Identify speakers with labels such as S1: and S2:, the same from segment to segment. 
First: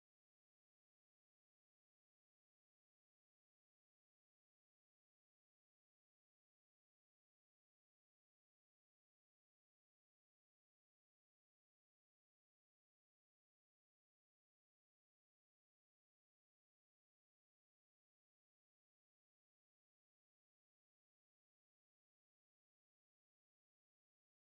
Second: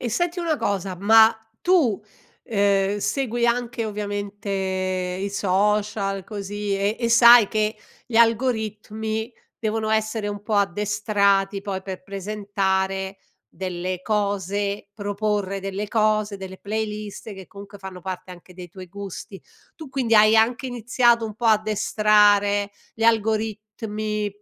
S1: E senti una cosa, ma tu, uhm, segui anche, ovviamente, i social, così, e e sai che gli algoritmi devono essere un po' addestrati, poi, per presentare delle cose, proporre delle cose, delle playlist che, comunque, fanno parte anche dei tuoi gusti. Tu, quindi, hai anche iniziato un po' addestrare gli algoritmi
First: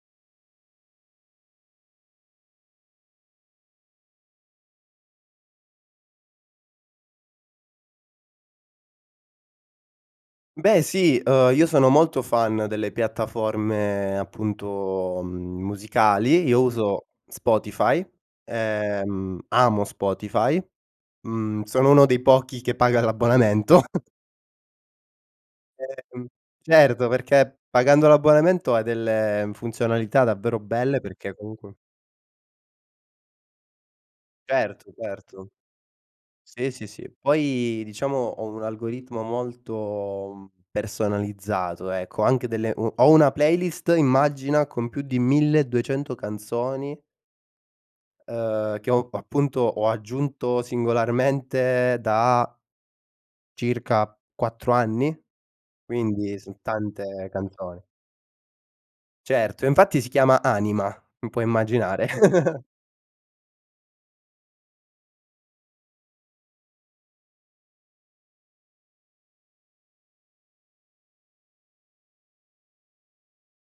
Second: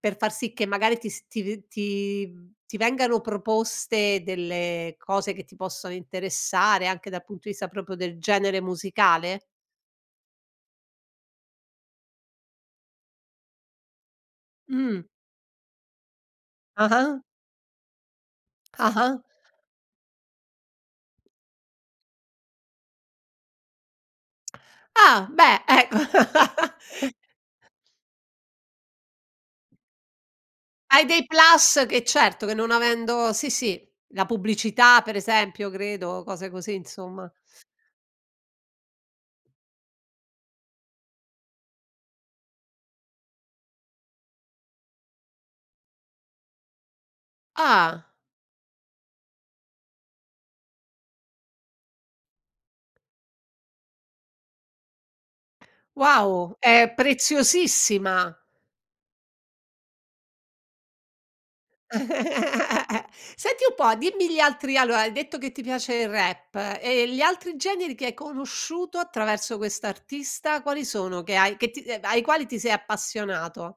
S1: per far sì che magari ti s ti r ti ti vengano proposte delle cose che ti possono interessare, anche dal punto di vista proprio del genere musicale?
S2: Beh sì, uhm, io sono molto fan delle piattaforme
S1: Mh.
S2: appunto, mhmm, musicali. Io uso
S1: Ah-ah.
S2: Spotify,
S1: Ah-ah.
S2: ehm, amo Spotify, mhmm, sono uno dei pochi che paga l'abbonamento.
S1: Ah, beh,
S2: Ehm, certo,
S1: e
S2: perché pagando l'abbonamento hai delle funzionalità davvero belle,
S1: Hai dei
S2: perché comunq
S1: plus che, certo, che non avendo sì, sì, la
S2: Certo,
S1: pubblicità ,per
S2: certo.
S1: esempio, credo, cose
S2: Sì,
S1: così,
S2: sì, sì.
S1: insomma.
S2: Poi, diciamo, ho un algoritmo molto personalizzato, ecco, anche delle mhmm, ho una playlist, immagina, con più di 1200 canzoni
S1: Ah!
S2: uhm, che ho, appunto, ho aggiunto singolarmente da circa 4 anni? Quindi
S1: Wow!
S2: son
S1: È
S2: tante canzoni.
S1: preziosissima
S2: Certo, infatti si chiama Anima, m puoi immaginare.
S1: Senti un po', dimmi gli altri allora, hai detto che ti piace il rap. E gli altri generi che hai conosciuto attraverso quest'artista? Quali sono? Che hai che t ai quali ti sei appassionato?